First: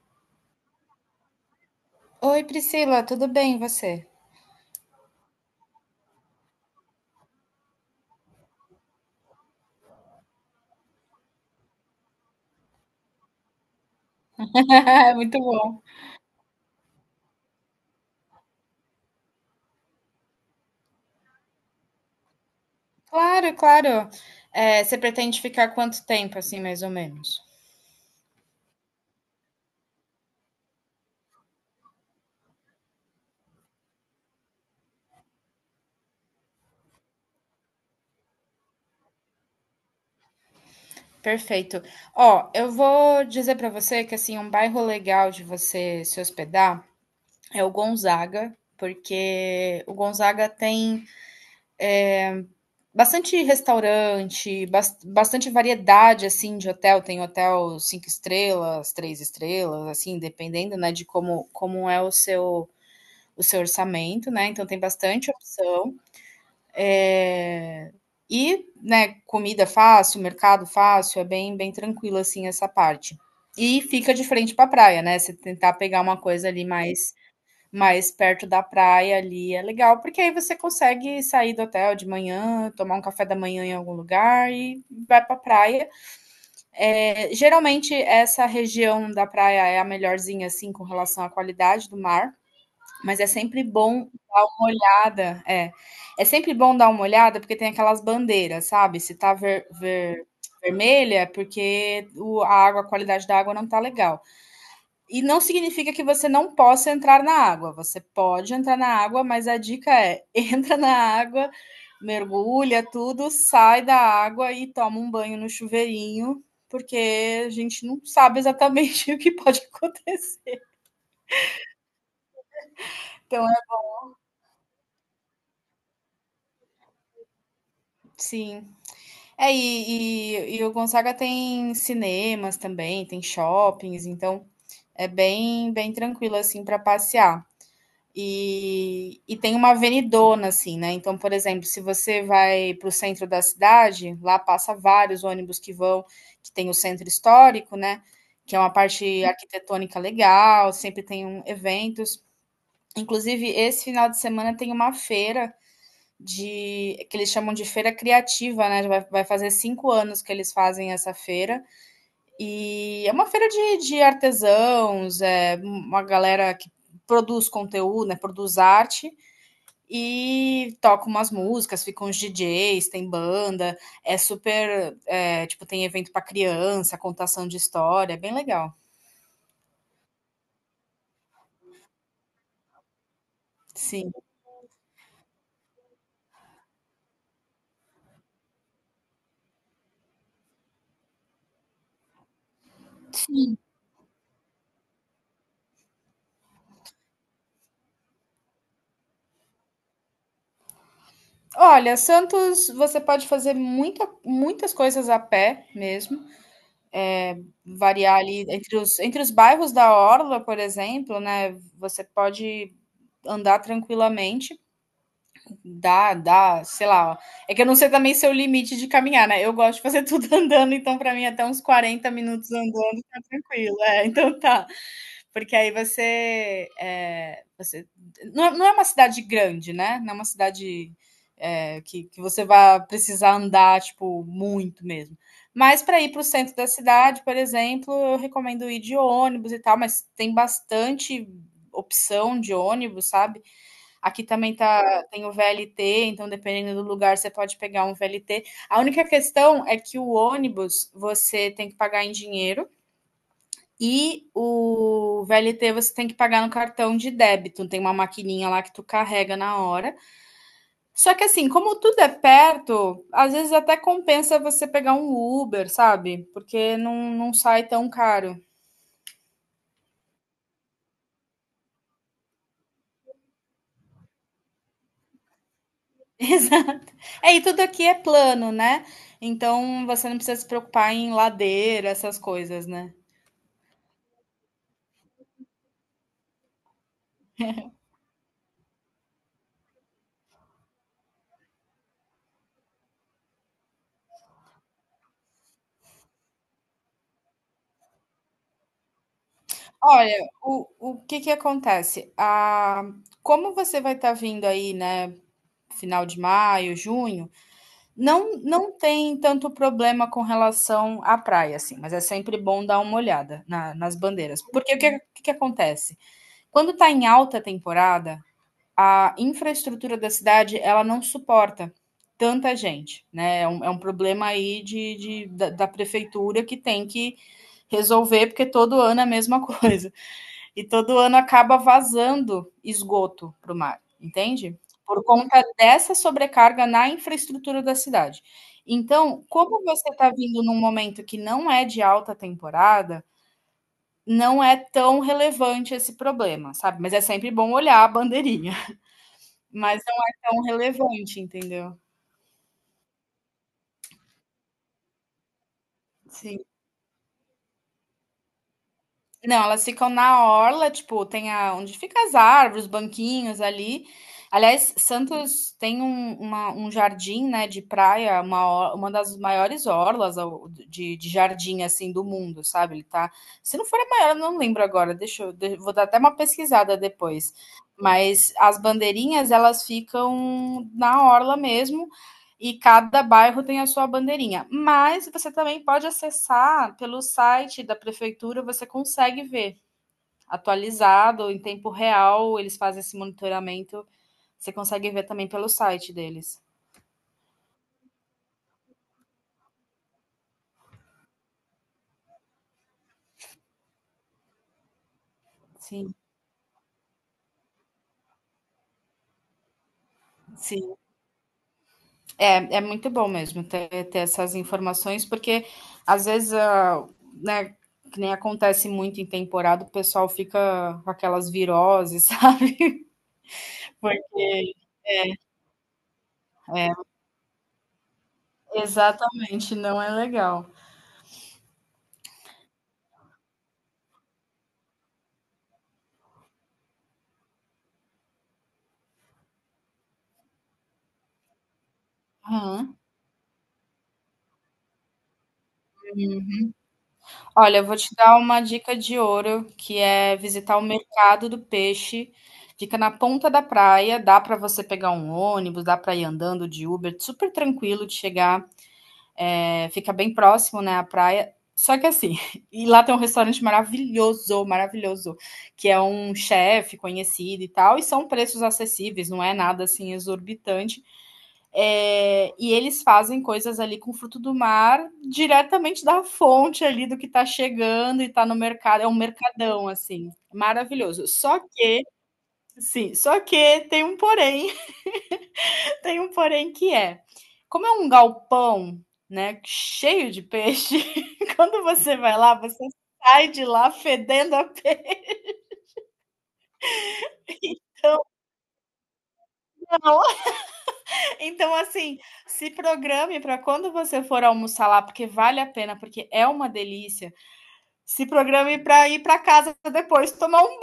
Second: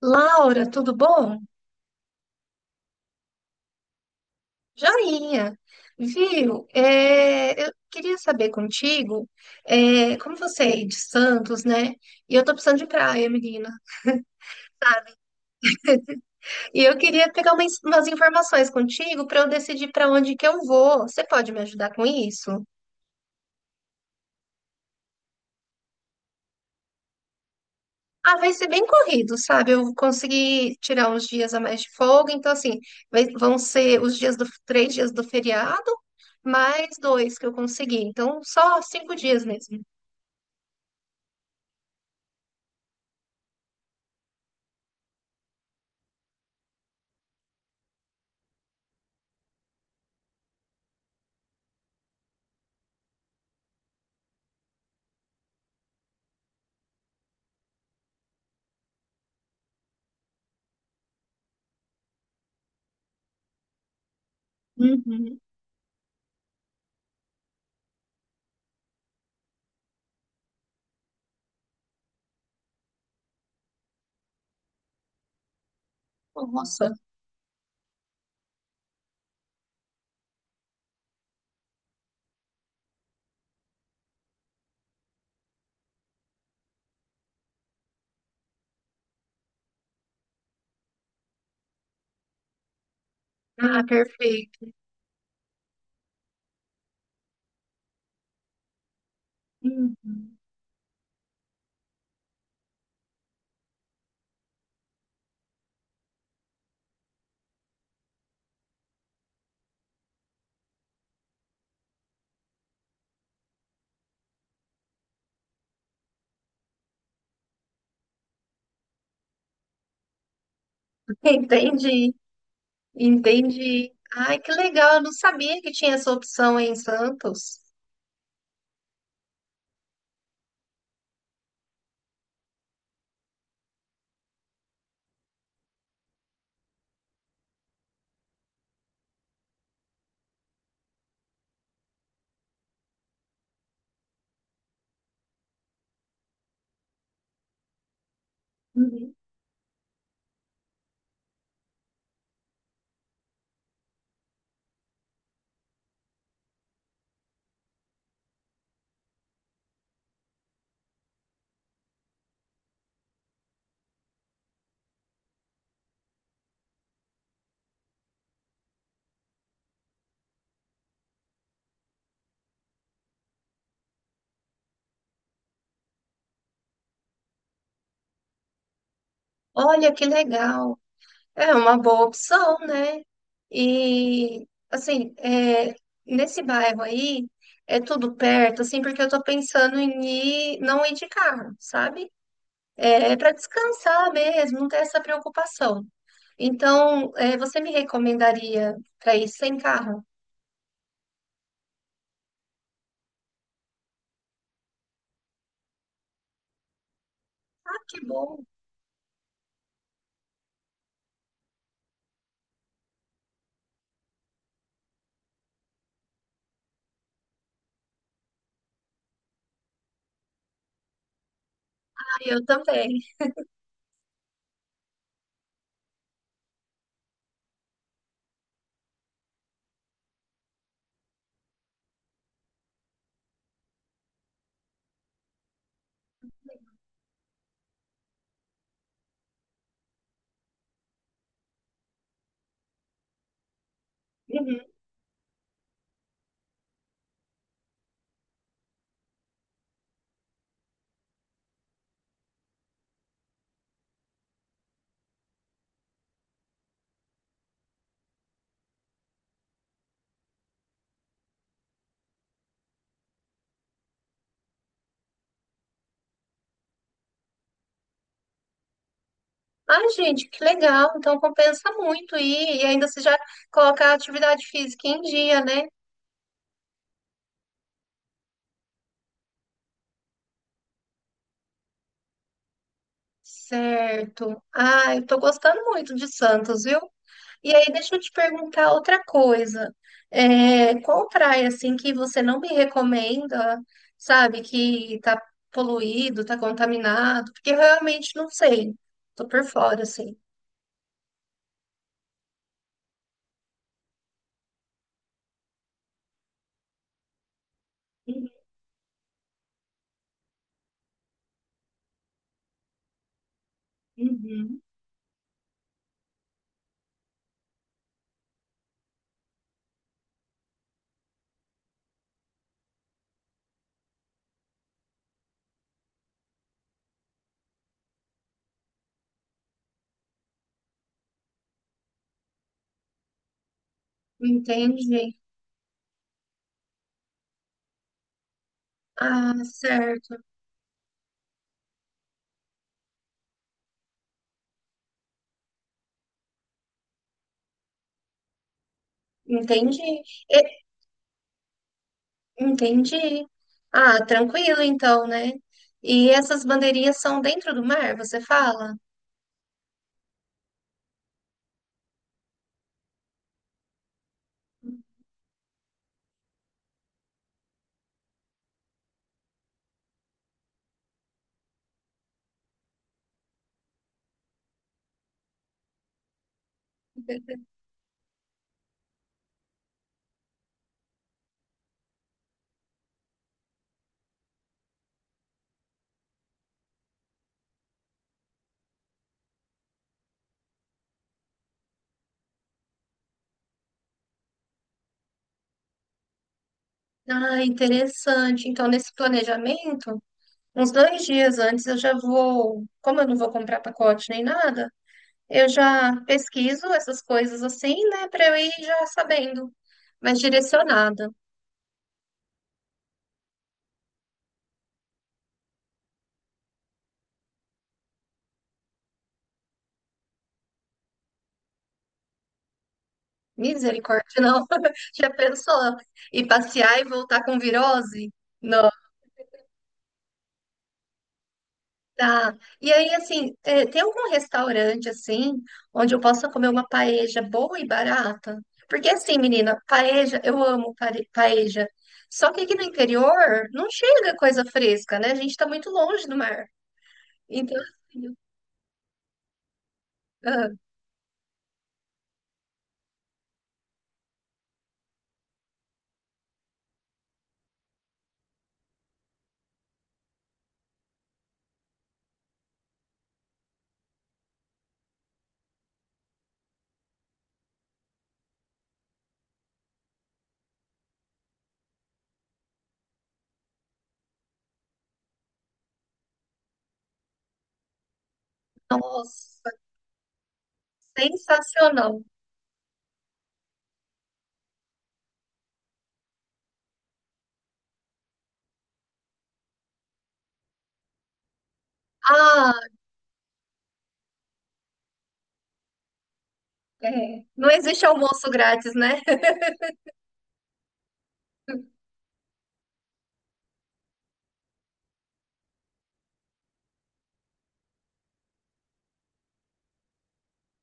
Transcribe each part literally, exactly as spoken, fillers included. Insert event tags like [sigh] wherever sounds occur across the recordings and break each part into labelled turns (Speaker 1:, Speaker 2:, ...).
Speaker 1: Laura, tudo bom?
Speaker 2: Oi, Priscila, tudo bem e você?
Speaker 1: Joinha. Viu? É, eu queria saber contigo, é, como você é de Santos, né? E eu tô precisando de praia, menina.
Speaker 2: [laughs] Muito bom.
Speaker 1: E eu queria pegar umas, umas informações contigo para eu decidir para onde que eu vou. Você pode me ajudar com isso?
Speaker 2: Claro, claro. É, você pretende ficar quanto tempo, assim, mais ou menos?
Speaker 1: Ah, vai ser bem corrido, sabe? Eu consegui tirar uns dias a mais de folga, então assim, vai- vão ser os dias do, três dias do feriado, mais dois que eu consegui. Então, só cinco dias mesmo.
Speaker 2: Perfeito. Ó, eu vou dizer para você que assim um bairro legal de você se hospedar é o Gonzaga, porque o Gonzaga tem bastante restaurante, bas- bastante variedade assim de hotel. Tem hotel cinco estrelas, três estrelas, assim, dependendo, né, de como como é o seu o seu orçamento, né? Então tem bastante
Speaker 1: Uhum.
Speaker 2: opção. É, e, né, comida fácil, mercado fácil, é bem, bem tranquilo assim essa parte. E fica de frente para a praia, né? Você tentar pegar uma coisa ali
Speaker 1: Nossa,
Speaker 2: mais mais perto da praia ali é legal, porque aí você consegue sair do hotel de manhã, tomar um café da manhã em algum lugar e vai para a praia. É, geralmente essa região da praia é a melhorzinha assim com relação à qualidade do mar. Mas é sempre
Speaker 1: ah,
Speaker 2: bom dar uma
Speaker 1: perfeito.
Speaker 2: olhada, é. É sempre bom dar uma olhada porque tem aquelas bandeiras, sabe? Se tá ver,
Speaker 1: Hum.
Speaker 2: ver- vermelha é porque o, a água, a qualidade da água não tá legal. E não significa que você não possa entrar na água. Você pode entrar na água, mas a dica é: [laughs] entra na água, mergulha tudo, sai da água e toma um banho no chuveirinho, porque a gente não sabe exatamente [laughs] o que pode [laughs] acontecer.
Speaker 1: Entendi,
Speaker 2: Então, é,
Speaker 1: entendi. Ai, que legal, eu não sabia que tinha essa opção em Santos.
Speaker 2: sim. É, e, e, e o Gonzaga tem cinemas também, tem shoppings, então é bem, bem tranquilo assim para passear. E, e tem uma avenidona, assim, né? Então, por exemplo, se você vai para o centro da cidade, lá passa vários ônibus que vão, que tem o centro histórico, né? Que é uma
Speaker 1: Uhum.
Speaker 2: parte arquitetônica legal, sempre tem um, eventos. Inclusive, esse final de semana tem uma feira de que eles chamam de feira criativa, né? Vai, vai fazer cinco anos que eles fazem essa feira e é uma feira de, de artesãos, é uma galera que produz conteúdo, né? Produz arte e toca umas músicas, ficam os D Js, tem banda, é super, é, tipo tem evento para criança, contação de história, é bem legal.
Speaker 1: Olha que legal. É uma boa opção, né?
Speaker 2: Sim.
Speaker 1: E, assim, é, nesse bairro aí, é tudo perto, assim, porque eu tô pensando em ir, não ir de carro, sabe? É, para descansar mesmo, não ter essa preocupação. Então, é, você me recomendaria para ir sem carro?
Speaker 2: Olha, Santos, você pode fazer muita, muitas coisas a pé mesmo.
Speaker 1: Ah, que
Speaker 2: Variar
Speaker 1: bom.
Speaker 2: ali entre os entre os bairros da orla, por exemplo, né, você pode andar tranquilamente, dá dá, sei lá, ó. É que eu não sei também seu limite de caminhar, né, eu gosto de fazer [laughs] tudo andando, então para mim até uns quarenta
Speaker 1: Eu
Speaker 2: minutos
Speaker 1: também.
Speaker 2: andando tá tranquilo. É, então tá, porque aí você, é, você não, é, não, é uma cidade grande, né? Não é uma cidade é, que, que você vai precisar andar tipo muito mesmo. Mas para ir para o centro da cidade, por exemplo, eu recomendo ir de ônibus e tal, mas tem bastante opção de ônibus, sabe? Aqui também
Speaker 1: Uhum.
Speaker 2: tá, tem o V L T, então dependendo do lugar você pode pegar um V L T. A única questão é que o ônibus você tem que pagar em dinheiro. E o V L T você tem que pagar no cartão de débito, tem uma maquininha lá que tu carrega na hora. Só que assim, como tudo é perto, às vezes até compensa você pegar um Uber, sabe? Porque não, não sai tão caro.
Speaker 1: Ai, gente, que legal. Então compensa muito ir e ainda se já colocar a atividade física em dia, né?
Speaker 2: [laughs] Exato. É, e tudo aqui é plano, né? Então você não precisa se preocupar em ladeira, essas coisas, né?
Speaker 1: Certo. Ai, eu tô gostando muito de Santos, viu? E aí, deixa eu te perguntar outra coisa. É, qual praia, assim, que você não me recomenda, sabe, que tá poluído, tá contaminado? Porque eu realmente não sei. Tô por fora, assim.
Speaker 2: Olha, o, o que que acontece? Ah, como você vai estar vindo aí, né? Final de maio, junho, não não tem tanto problema com relação à praia, assim, mas é sempre bom dar uma olhada na nas bandeiras,
Speaker 1: Uhum.
Speaker 2: porque o que o que que acontece? Quando está em alta temporada, a infraestrutura da cidade, ela não suporta tanta gente, né, é um é um problema aí de de da da prefeitura que tem que resolver, porque todo ano é a mesma [laughs] coisa e todo ano acaba vazando esgoto para o mar, entende? Por
Speaker 1: Entendi.
Speaker 2: conta dessa sobrecarga na infraestrutura da cidade. Então,
Speaker 1: Ah,
Speaker 2: como você está
Speaker 1: certo.
Speaker 2: vindo num momento que não é de alta temporada, não é tão relevante esse problema, sabe? Mas é sempre bom olhar a bandeirinha,
Speaker 1: Entendi.
Speaker 2: mas não é tão relevante, entendeu?
Speaker 1: Entendi. Ah, tranquilo então, né? E
Speaker 2: Sim.
Speaker 1: essas bandeirinhas são dentro do mar, você fala?
Speaker 2: Não, elas ficam na orla, tipo, tem a, onde fica as árvores, os banquinhos ali. Aliás, Santos tem um, uma- um jardim, né, de praia, uma, or- uma das maiores orlas ao- de, de jardim, assim, do mundo, sabe? Ele tá, se não for a maior, eu não lembro agora, deixa eu, de- vou dar até uma pesquisada depois. Mas as bandeirinhas, elas ficam na orla mesmo, e cada bairro tem a sua bandeirinha. Mas você também pode acessar pelo site da prefeitura, você consegue ver atualizado, em tempo real, eles fazem esse monitoramento. Você consegue ver também pelo site deles.
Speaker 1: Ah, interessante. Então, nesse planejamento, uns dois dias antes eu já vou, como eu não vou comprar pacote nem nada, eu
Speaker 2: Sim,
Speaker 1: já pesquiso essas coisas assim, né, para eu ir já sabendo, mas
Speaker 2: sim.
Speaker 1: direcionada.
Speaker 2: É, é muito bom mesmo ter, ter essas informações, porque às vezes, ah, né, que nem acontece muito em temporada, o pessoal fica com aquelas viroses, [laughs] sabe? Foi.
Speaker 1: Misericórdia, não. [laughs] Já pensou? E
Speaker 2: É,
Speaker 1: passear e voltar com virose?
Speaker 2: exatamente, não é legal.
Speaker 1: Tá. E aí, assim, é, tem algum restaurante, assim, onde eu possa comer uma paeja boa e barata? Porque, assim, menina, paeja, eu amo pare- paeja. Só que aqui no
Speaker 2: Aham.
Speaker 1: interior não chega coisa fresca, né? A gente tá muito longe do mar. Então,
Speaker 2: Olha, eu vou te
Speaker 1: assim,
Speaker 2: dar uma dica de ouro, que é
Speaker 1: ah,
Speaker 2: visitar o mercado do peixe. Fica na ponta da praia, dá para você pegar um ônibus, dá para ir andando de Uber, super tranquilo de chegar, eh, fica bem próximo, né, à praia. Só que assim, [laughs] e lá tem um restaurante maravilhoso, maravilhoso, que é um chefe conhecido e tal, e são preços acessíveis, não é nada assim exorbitante. É, e eles fazem coisas ali com fruto do mar diretamente da fonte ali do que está chegando e está no mercado. É um
Speaker 1: nossa,
Speaker 2: mercadão, assim, maravilhoso. Só que,
Speaker 1: sensacional.
Speaker 2: sim, só que tem um porém, [laughs] tem um porém que é, como é um galpão, né, cheio de peixe, [laughs] quando você vai lá,
Speaker 1: Ah,
Speaker 2: você sai de lá fedendo a pena.
Speaker 1: é. Não existe almoço grátis, né?
Speaker 2: Então,
Speaker 1: [laughs]
Speaker 2: assim, se programe para quando você for almoçar lá, porque vale a pena, porque é uma delícia. Se programe para ir para casa depois tomar um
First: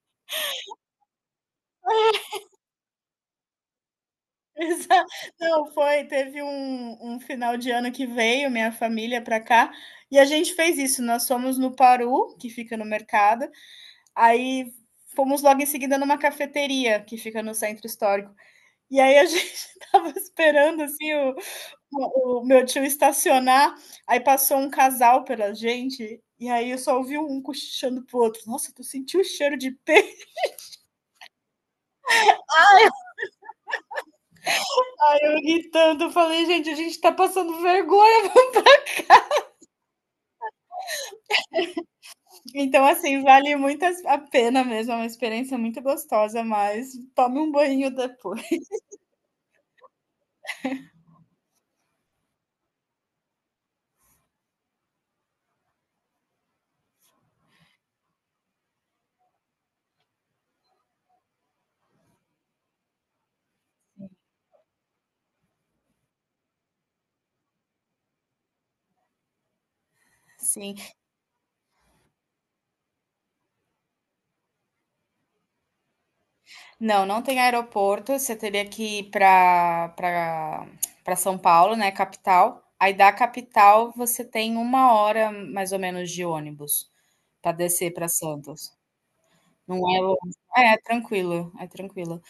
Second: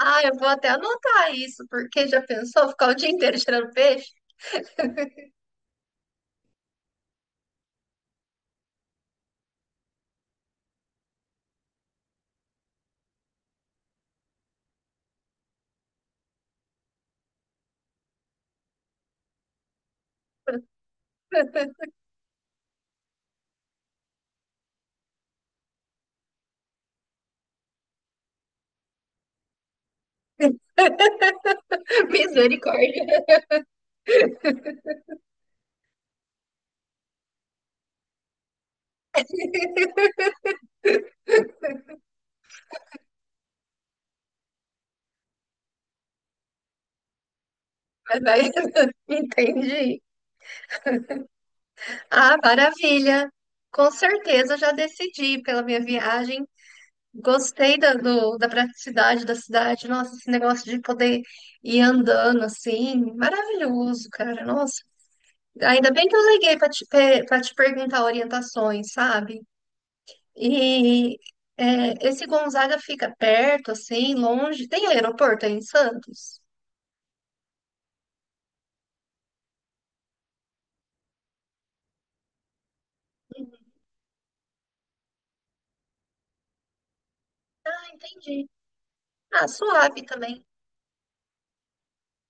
Speaker 1: Ah, eu vou até anotar isso, porque já pensou ficar o dia inteiro tirando peixe?
Speaker 2: [laughs] banho. Não, foi. Teve um, um final de ano que veio minha família para cá e a gente fez isso. Nós fomos no Paru, que fica no mercado, aí fomos logo em seguida numa cafeteria que fica no centro histórico. E aí a [laughs] gente tava esperando assim o,
Speaker 1: [laughs]
Speaker 2: o, o meu tio estacionar, aí passou um casal pela gente e aí eu só ouvi um cochichando pro outro. Nossa, tu sentiu o cheiro de peixe?
Speaker 1: Misericórdia.
Speaker 2: Eu gritando, falei, gente, a gente tá passando vergonha. Então, assim, vale muito a pena mesmo, é uma experiência muito gostosa, mas tome um banho
Speaker 1: Mas vai.
Speaker 2: depois.
Speaker 1: Entendi. Ah, maravilha. Com certeza já decidi pela minha viagem. Gostei da, do- da praticidade da cidade. Nossa, esse negócio de poder ir andando assim, maravilhoso, cara. Nossa, ainda bem que eu liguei para te, para te perguntar orientações, sabe?
Speaker 2: [laughs] Sim.
Speaker 1: E é, esse Gonzaga fica perto, assim, longe. Tem aeroporto aí em Santos?
Speaker 2: Não, não tem aeroporto, você teria que ir pra, pra, pra São Paulo, né, capital. Aí da capital você tem uma hora mais ou menos de ônibus pra
Speaker 1: Ah,
Speaker 2: descer pra
Speaker 1: entendi.
Speaker 2: Santos.
Speaker 1: Ah,
Speaker 2: Não é
Speaker 1: suave
Speaker 2: longe.
Speaker 1: também.
Speaker 2: É, é tranquilo, é tranquilo.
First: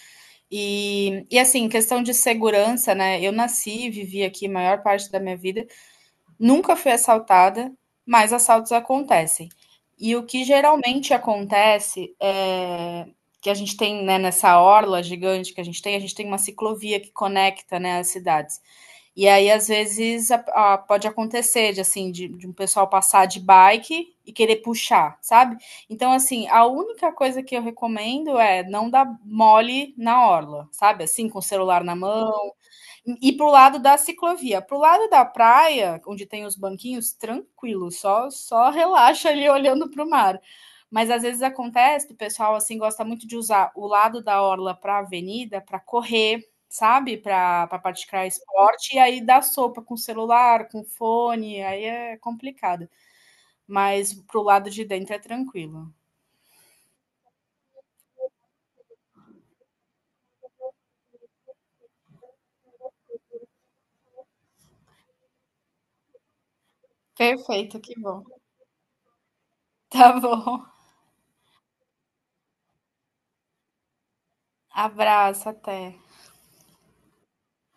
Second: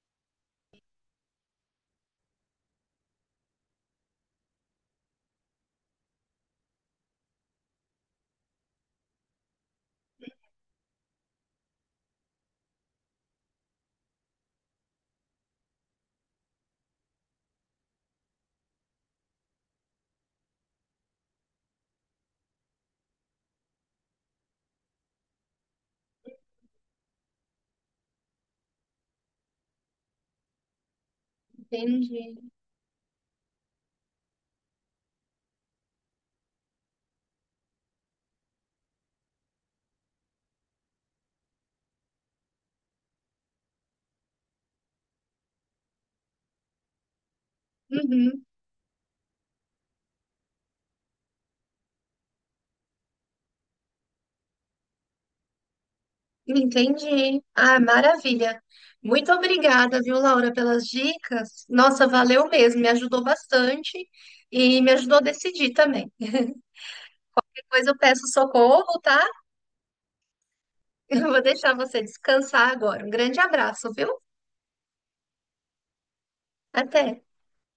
Speaker 2: E, e assim, questão de segurança, né? Eu nasci e vivi aqui a maior parte da minha vida, nunca fui assaltada, mas assaltos acontecem. E o que geralmente acontece é que a gente tem, né, nessa orla gigante que a gente tem, a gente tem uma ciclovia que conecta, né, as cidades. E aí, às vezes, a- a- pode acontecer de, assim, de, de um pessoal passar de bike e querer puxar, sabe? Então, assim, a única coisa que eu recomendo é não dar mole na orla, sabe? Assim, com o celular na
Speaker 1: Entendi.
Speaker 2: mão. E para o lado da ciclovia. Para o lado da praia, onde tem os banquinhos, tranquilo, só, só relaxa ali olhando para o mar. Mas às vezes acontece, o pessoal assim gosta muito de usar o lado da orla para a avenida, para correr, sabe? Para praticar
Speaker 1: Uhum.
Speaker 2: esporte, e aí dá sopa com celular, com fone, aí é complicado. Mas pro lado de dentro é tranquilo.
Speaker 1: Entendi. Ah, maravilha. Muito obrigada, viu, Laura, pelas dicas. Nossa, valeu mesmo, me ajudou bastante e me ajudou a decidir também.
Speaker 2: Perfeito,
Speaker 1: Depois
Speaker 2: que
Speaker 1: eu
Speaker 2: bom.
Speaker 1: peço socorro, tá? [laughs]
Speaker 2: Tá bom.
Speaker 1: Eu vou deixar você descansar agora. Um grande abraço, viu?
Speaker 2: Abraço, até.
Speaker 1: Até.